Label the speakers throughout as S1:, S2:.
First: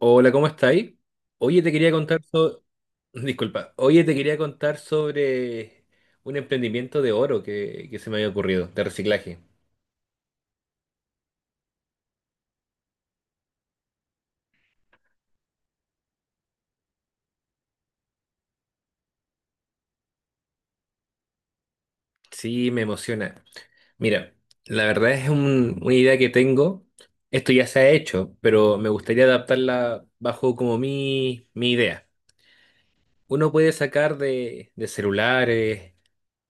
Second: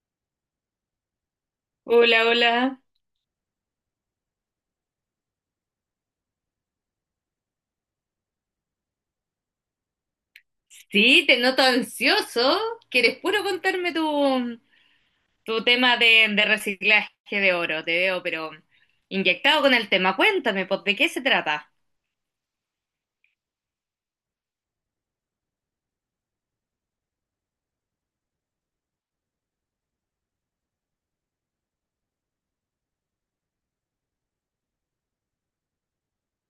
S1: Hola, ¿cómo estáis? Oye, te quería contar
S2: Hola,
S1: sobre...
S2: hola.
S1: Disculpa. Oye, te quería contar sobre un emprendimiento de oro que se me había ocurrido, de reciclaje.
S2: Sí, te noto ansioso. ¿Quieres puro contarme tu tema de reciclaje de oro? Te veo, pero inyectado con el tema. Cuéntame, pues, ¿de qué se trata?
S1: Sí, me emociona. Mira, la verdad es una idea que tengo. Esto ya se ha hecho, pero me gustaría adaptarla bajo como mi idea. Uno puede sacar de celulares,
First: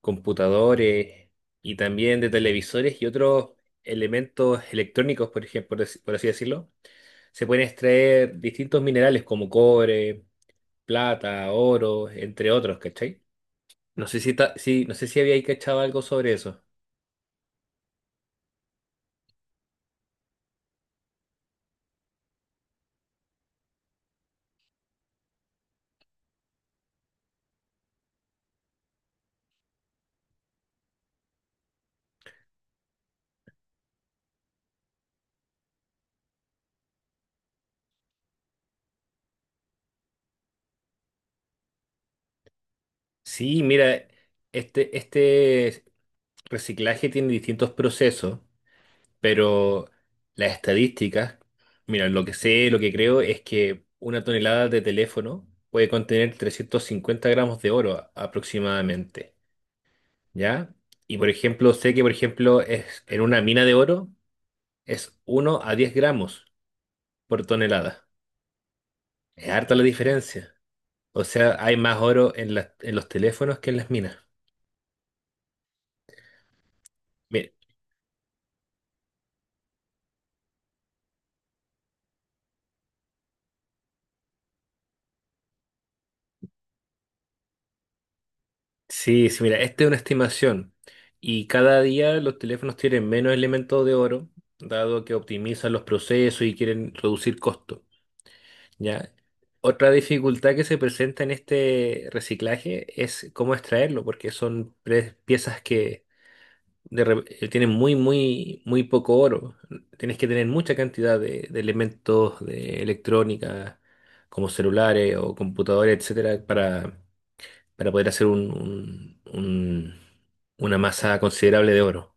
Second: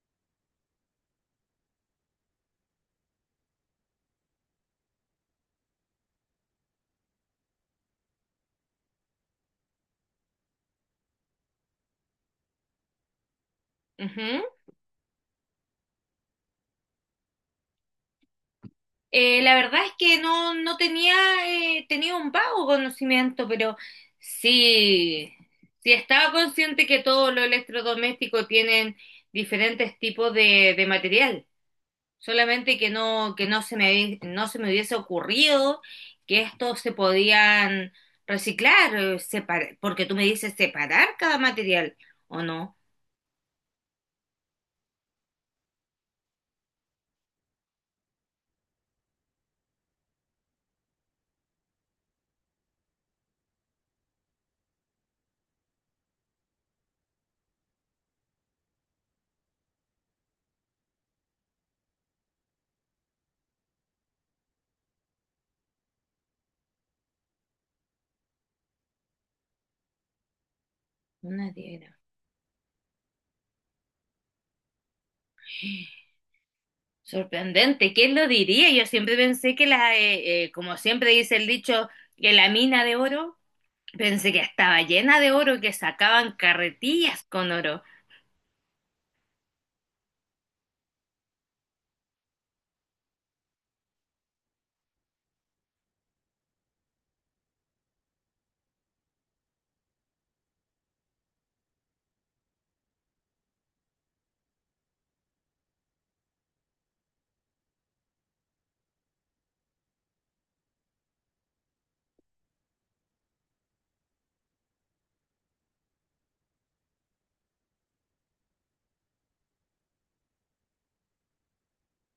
S1: computadores y también de televisores y otros elementos electrónicos, por ejemplo, por así decirlo. Se pueden extraer distintos minerales como cobre, plata, oro, entre otros, ¿cachai? No sé
S2: Ujú.
S1: sí, no sé si había ahí cachado algo sobre eso.
S2: La verdad es que no tenía, tenía un vago conocimiento, pero sí, sí estaba consciente que todos los electrodomésticos tienen diferentes tipos de material. Solamente que que no se me hubiese ocurrido que estos se podían reciclar, porque tú me dices separar cada material, ¿o no?
S1: Sí, mira, este reciclaje tiene distintos procesos, pero las estadísticas, mira, lo que sé, lo que creo es que una tonelada de teléfono puede contener 350 gramos de oro aproximadamente, ¿ya? Y por ejemplo, sé que por ejemplo es en una mina de oro, es uno a 10 gramos por tonelada. Es harta la diferencia. O
S2: Una
S1: sea, hay
S2: diera.
S1: más oro en en los teléfonos que en las minas. Mira,
S2: Sorprendente, ¿quién lo diría? Yo siempre pensé que como siempre dice el dicho, que la mina de oro, pensé que estaba llena de oro, que sacaban carretillas con oro.
S1: sí, sí, mira, esta es una estimación. Y cada día los teléfonos tienen menos elementos de oro, dado que optimizan los procesos y quieren reducir costos. ¿Ya? Otra dificultad que se presenta en este reciclaje es cómo extraerlo, porque son piezas que tiene muy, muy, muy poco oro. Tienes que tener mucha cantidad de elementos de electrónica, como celulares o computadores, etcétera, para poder hacer una masa considerable de oro.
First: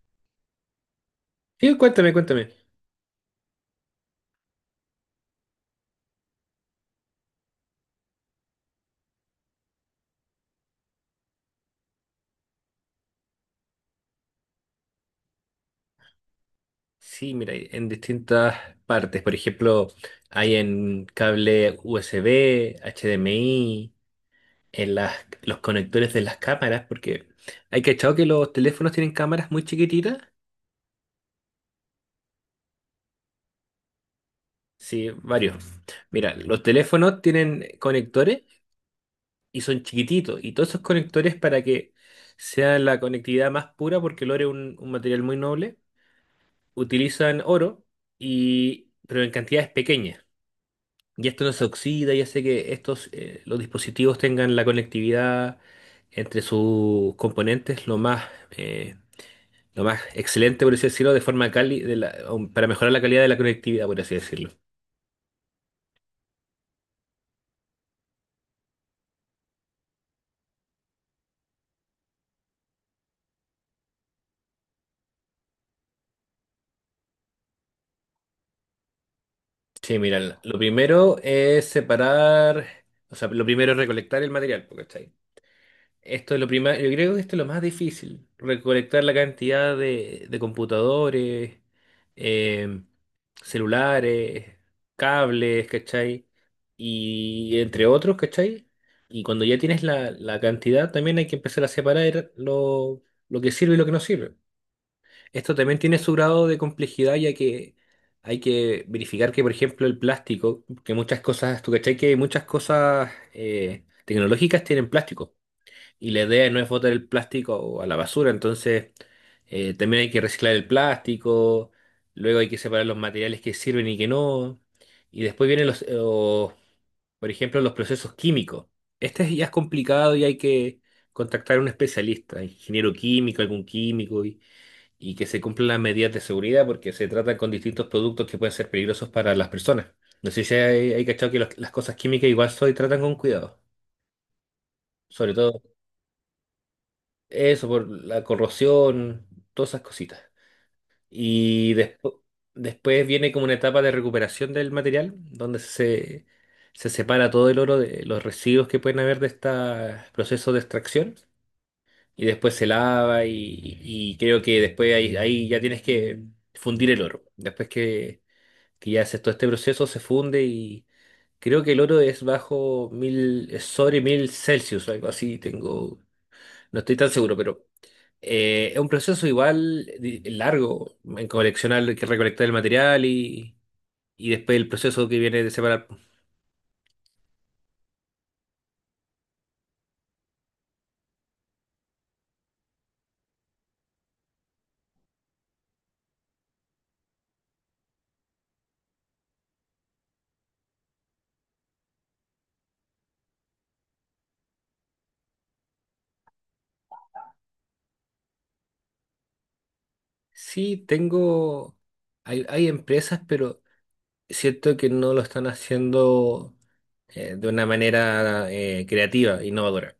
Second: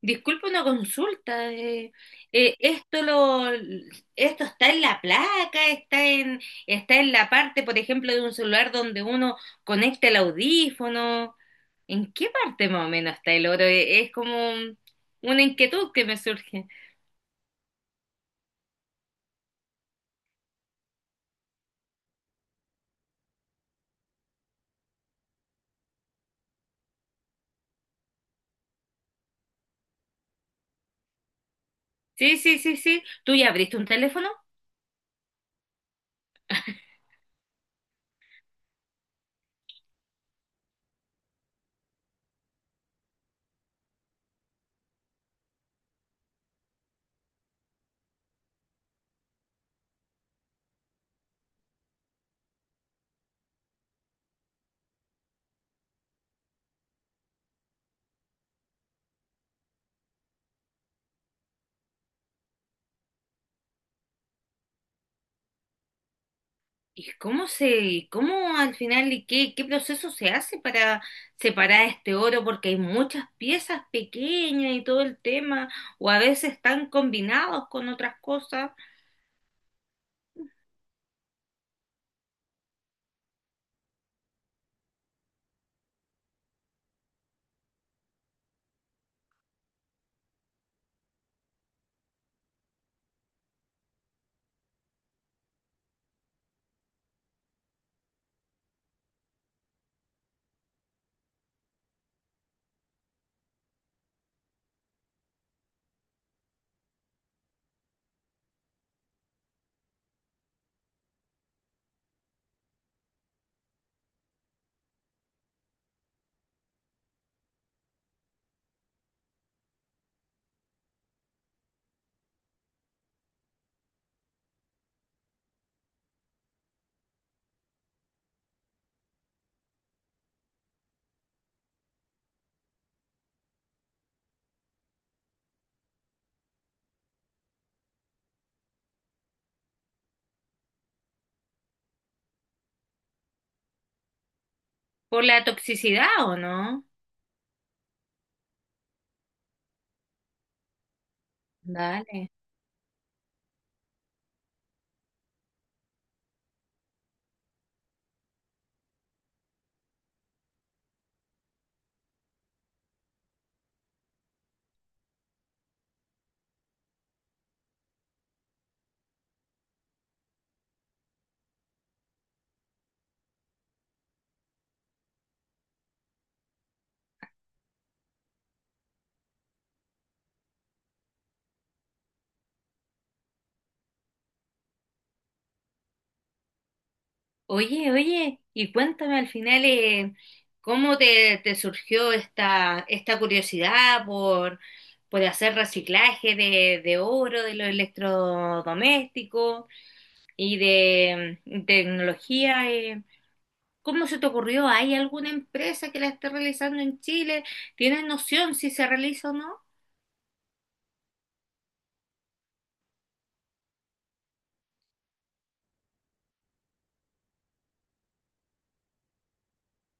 S2: Disculpa una consulta.
S1: Sí, cuéntame, cuéntame.
S2: Esto esto está en la placa, está en la parte, por ejemplo, de un celular donde uno conecta el audífono. ¿En qué parte más o menos está el oro? Es como una inquietud que me surge.
S1: Sí, mira, hay en distintas partes. Por ejemplo, hay en cable USB, HDMI, en los conectores de las cámaras, porque hay cachado que los teléfonos tienen cámaras muy chiquititas.
S2: Sí, sí, sí, sí. ¿Tú ya abriste un teléfono?
S1: Sí, varios. Mira, los teléfonos tienen conectores y son chiquititos. Y todos esos conectores para que sea la conectividad más pura, porque el oro es un material muy noble, utilizan oro, y, pero en cantidades pequeñas. Y esto no se oxida y hace que estos, los dispositivos tengan la conectividad entre sus componentes eh, lo más excelente, por así decirlo, de forma cali de la- um, para mejorar la calidad de la conectividad, por así decirlo.
S2: ¿Y y cómo al final y qué proceso se hace para separar este oro? Porque hay muchas piezas pequeñas y todo el tema, o a veces están combinados con otras cosas
S1: Sí, mira, lo primero es separar, o sea, lo primero es recolectar el material, po, ¿cachai? Esto es lo primero, yo creo que esto es lo más difícil, recolectar la cantidad de computadores, eh, celulares, cables, ¿cachai? Y entre otros, ¿cachai? Y cuando ya tienes la cantidad, también hay que empezar a separar lo que sirve y lo que no sirve. Esto también tiene su grado de complejidad, ya que hay que verificar que, por ejemplo, el plástico, que muchas cosas, tú cachai que muchas cosas tecnológicas tienen plástico, y la idea no es botar el plástico a la basura, entonces también hay que reciclar el plástico, luego hay que separar los materiales que sirven y que no, y después vienen por ejemplo, los procesos químicos. Este ya es complicado y hay que contactar a un especialista, ingeniero químico, algún químico, y que se cumplan las medidas de seguridad porque se trata con distintos productos que pueden ser peligrosos para las personas. No sé si hay cachado que las cosas químicas igual se tratan con cuidado,
S2: por
S1: sobre
S2: la
S1: todo
S2: toxicidad, ¿o no?
S1: eso por la corrosión, todas esas cositas. Y despu-
S2: Dale.
S1: Después viene como una etapa de recuperación del material donde se separa todo el oro de los residuos que pueden haber de este proceso de extracción. Y después se lava y creo que después ahí ya tienes que fundir el oro. Después que ya hace todo este proceso, se funde y creo que el oro es bajo mil, es sobre mil Celsius, algo así, tengo, no estoy tan seguro, pero es un proceso igual largo en coleccionar, que recolectar el material y después el proceso que viene de separar.
S2: Oye, oye, y cuéntame al final, cómo te surgió esta curiosidad por hacer reciclaje de oro, de los electrodomésticos. Y de tecnología. ¿Cómo se te ocurrió? ¿Hay alguna empresa que la esté realizando en Chile? ¿Tienes noción si se realiza o no?
S1: Sí, tengo, hay empresas, pero siento que no lo están haciendo de una manera creativa, innovadora.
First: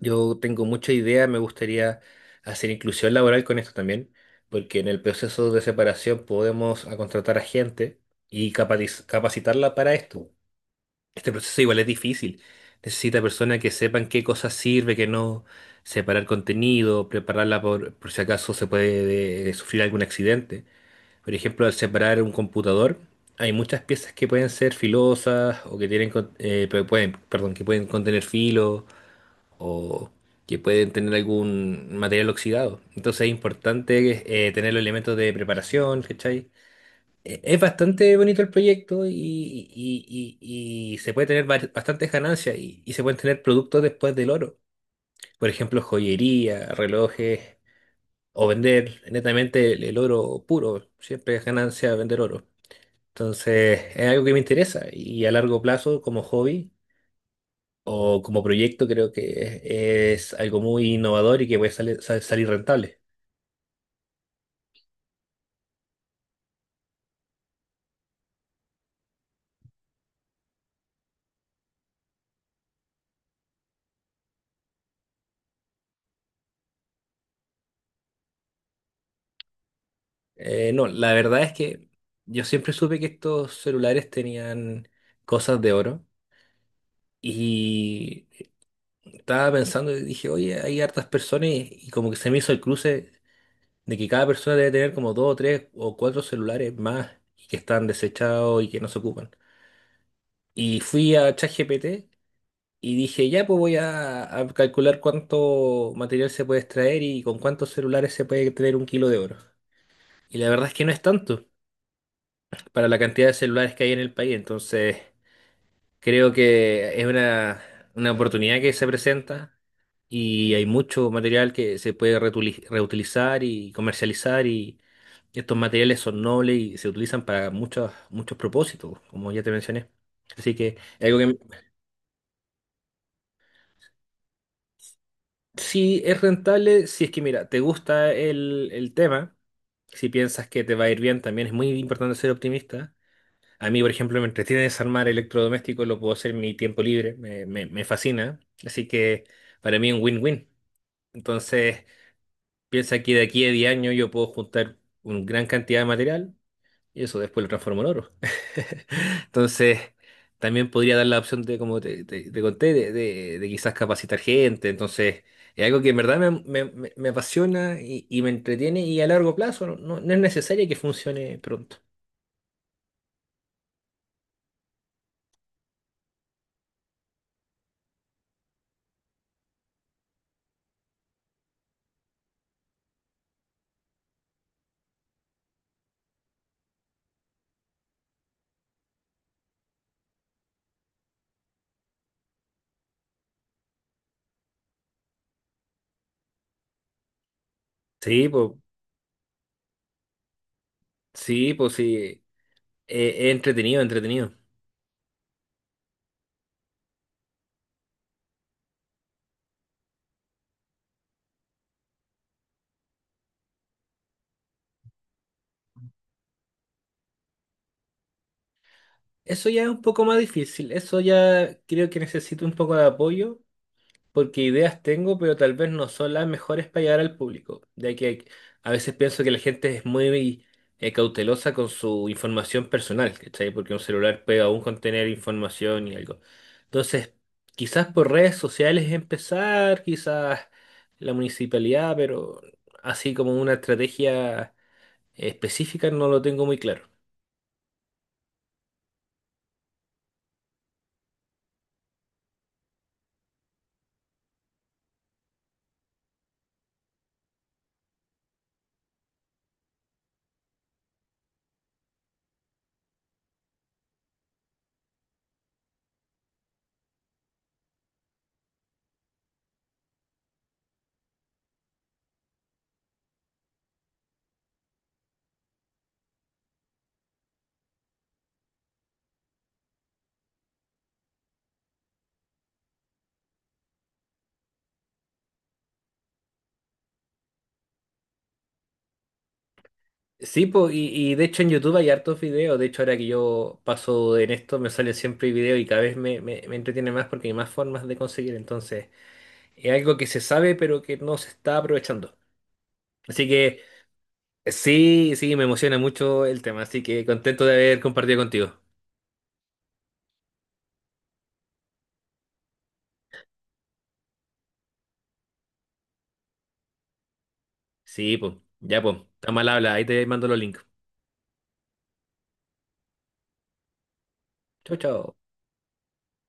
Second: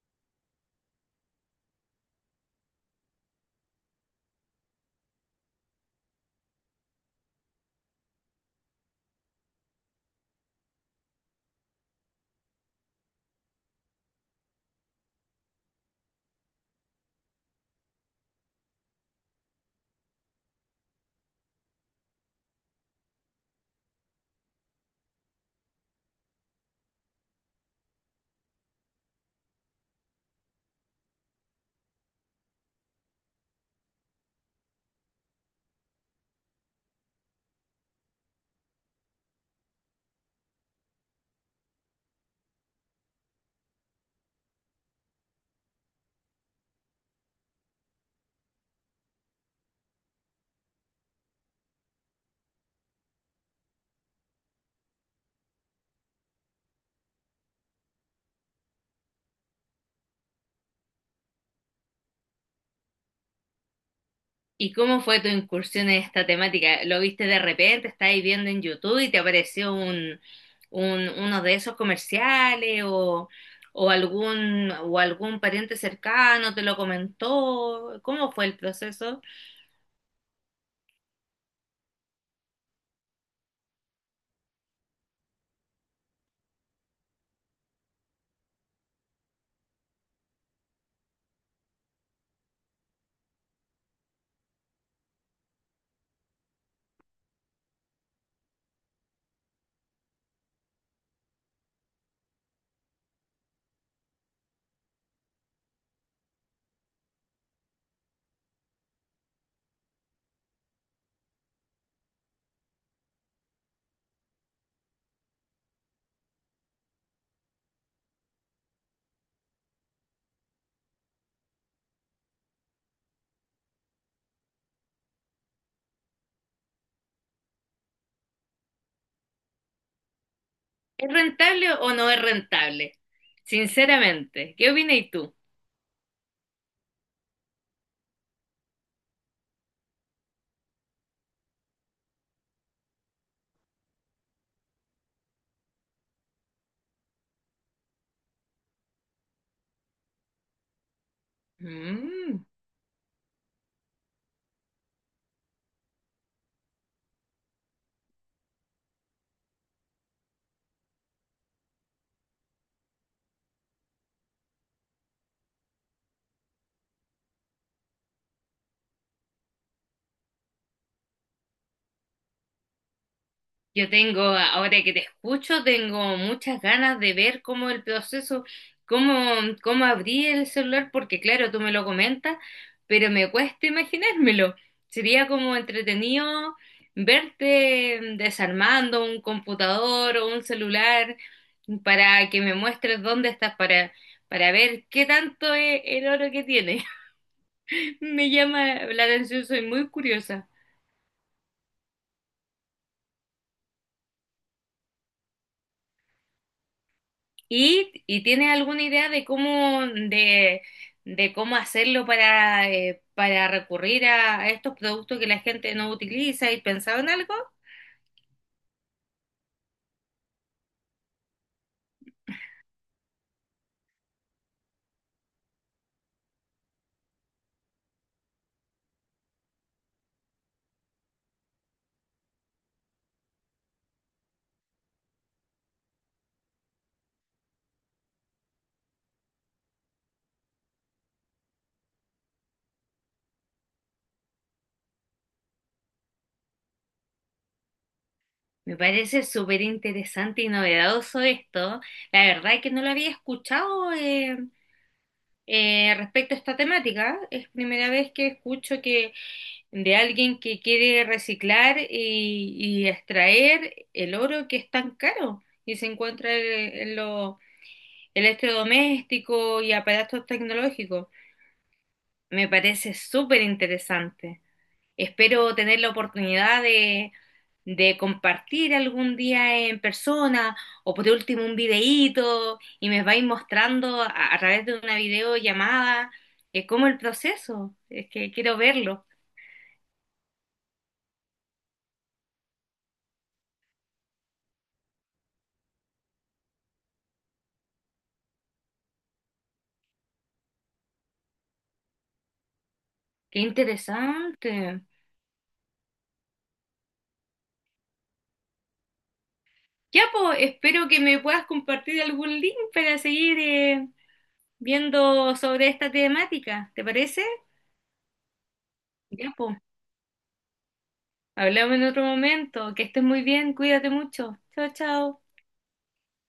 S1: Yo tengo mucha idea, me gustaría hacer inclusión laboral con esto también, porque en el proceso de separación podemos a contratar a gente y capacitarla para esto. Este proceso igual es difícil. Necesita personas que sepan qué cosas sirve, qué no, separar contenido, prepararla por si acaso se puede sufrir algún accidente. Por ejemplo, al separar un computador, hay muchas piezas que pueden ser filosas o que tienen, pueden, perdón, que pueden contener filo o que pueden tener algún material oxidado. Entonces es importante tener los elementos de preparación, ¿cachai? Es bastante bonito el proyecto y, y se puede tener bastantes ganancias y se pueden tener productos después del oro. Por ejemplo, joyería, relojes o vender netamente el oro puro. Siempre es ganancia vender oro. Entonces es algo que me interesa y a largo plazo como hobby o como proyecto creo que es algo muy innovador y que puede salir rentable.
S2: ¿Y cómo fue tu incursión en esta temática? ¿Lo viste de repente? ¿Estáis viendo en YouTube y te apareció uno de esos comerciales o algún pariente cercano te lo comentó? ¿Cómo fue el proceso?
S1: No, la verdad es que yo siempre supe que estos celulares tenían cosas de oro y estaba pensando y dije, oye, hay hartas personas y como que se me hizo el cruce de que cada persona debe tener como dos o tres o cuatro celulares más y que están desechados y que no se ocupan. Y fui a ChatGPT. Y dije, ya, pues voy a calcular cuánto material se puede extraer y con cuántos celulares se puede tener un kilo de oro. Y la verdad es que no es tanto para la cantidad de celulares que hay en el país. Entonces, creo que es una oportunidad que se presenta y hay mucho material que se puede reutilizar y comercializar y estos materiales son nobles y se utilizan para muchos, muchos propósitos, como ya te mencioné. Así que es
S2: ¿Es
S1: algo que,
S2: rentable o no es rentable? Sinceramente, ¿qué opinas tú?
S1: sí, es rentable si es que, mira, te gusta el tema, si piensas que te va a ir bien, también es muy importante ser optimista. A mí, por ejemplo, me entretiene desarmar electrodomésticos, lo puedo hacer en mi tiempo libre, me fascina. Así que para mí es un win-win. Entonces,
S2: Mm.
S1: piensa que de aquí a 10 años yo puedo juntar una gran cantidad de material y eso después lo transformó en oro. Entonces, también podría dar la opción de, como te conté, de quizás capacitar gente. Entonces, es algo que en verdad me apasiona y me entretiene y a largo plazo no es necesario que funcione pronto.
S2: Yo tengo, ahora que te escucho, tengo muchas ganas de ver cómo el proceso, cómo, cómo abrí el celular, porque claro, tú me lo comentas, pero me cuesta imaginármelo. Sería como entretenido verte desarmando un computador o un celular para que me muestres dónde estás, para ver qué tanto es el oro que tiene.
S1: Sí,
S2: Me
S1: pues,
S2: llama la atención, soy muy curiosa.
S1: sí, pues sí, es entretenido, entretenido.
S2: Y tienes alguna idea de de cómo hacerlo para recurrir a estos productos que la gente no utiliza? ¿Y pensado en algo?
S1: Eso ya es un poco más difícil, eso ya creo que necesito un poco de apoyo porque ideas tengo, pero tal vez no son las mejores para llegar al público, ya que a veces pienso que la gente es muy cautelosa con su información personal, ¿cachai? Porque un celular puede aún contener información y algo. Entonces, quizás por redes sociales empezar, quizás la municipalidad, pero así como una estrategia específica no lo tengo muy claro.
S2: Me parece súper interesante y novedoso esto. La verdad es que no lo había escuchado, respecto a esta temática. Es primera vez que escucho que de alguien que quiere reciclar y extraer el oro que es tan caro y se encuentra en los electrodomésticos y aparatos tecnológicos. Me parece súper interesante. Espero tener la oportunidad de compartir algún día en persona o por último un videíto y me vais mostrando a través de una videollamada cómo el proceso. Es que quiero verlo.
S1: Sí, po, y de hecho en YouTube hay hartos videos. De hecho, ahora que yo paso en esto, me salen siempre videos y cada vez me entretiene más porque hay más formas de conseguir. Entonces, es algo que se sabe, pero que no se está aprovechando. Así
S2: Qué
S1: que
S2: interesante.
S1: sí, sí, me emociona mucho el tema. Así que contento de haber compartido contigo.
S2: Ya, pues, espero que me puedas compartir algún link para seguir, viendo sobre esta temática. ¿Te parece?
S1: Sí, pues, ya, pues, está
S2: Ya,
S1: mal
S2: po.
S1: habla. Ahí te mando los links.
S2: Hablamos en otro momento. Que estés muy bien, cuídate mucho. Chao,
S1: Chau, chau.
S2: chao.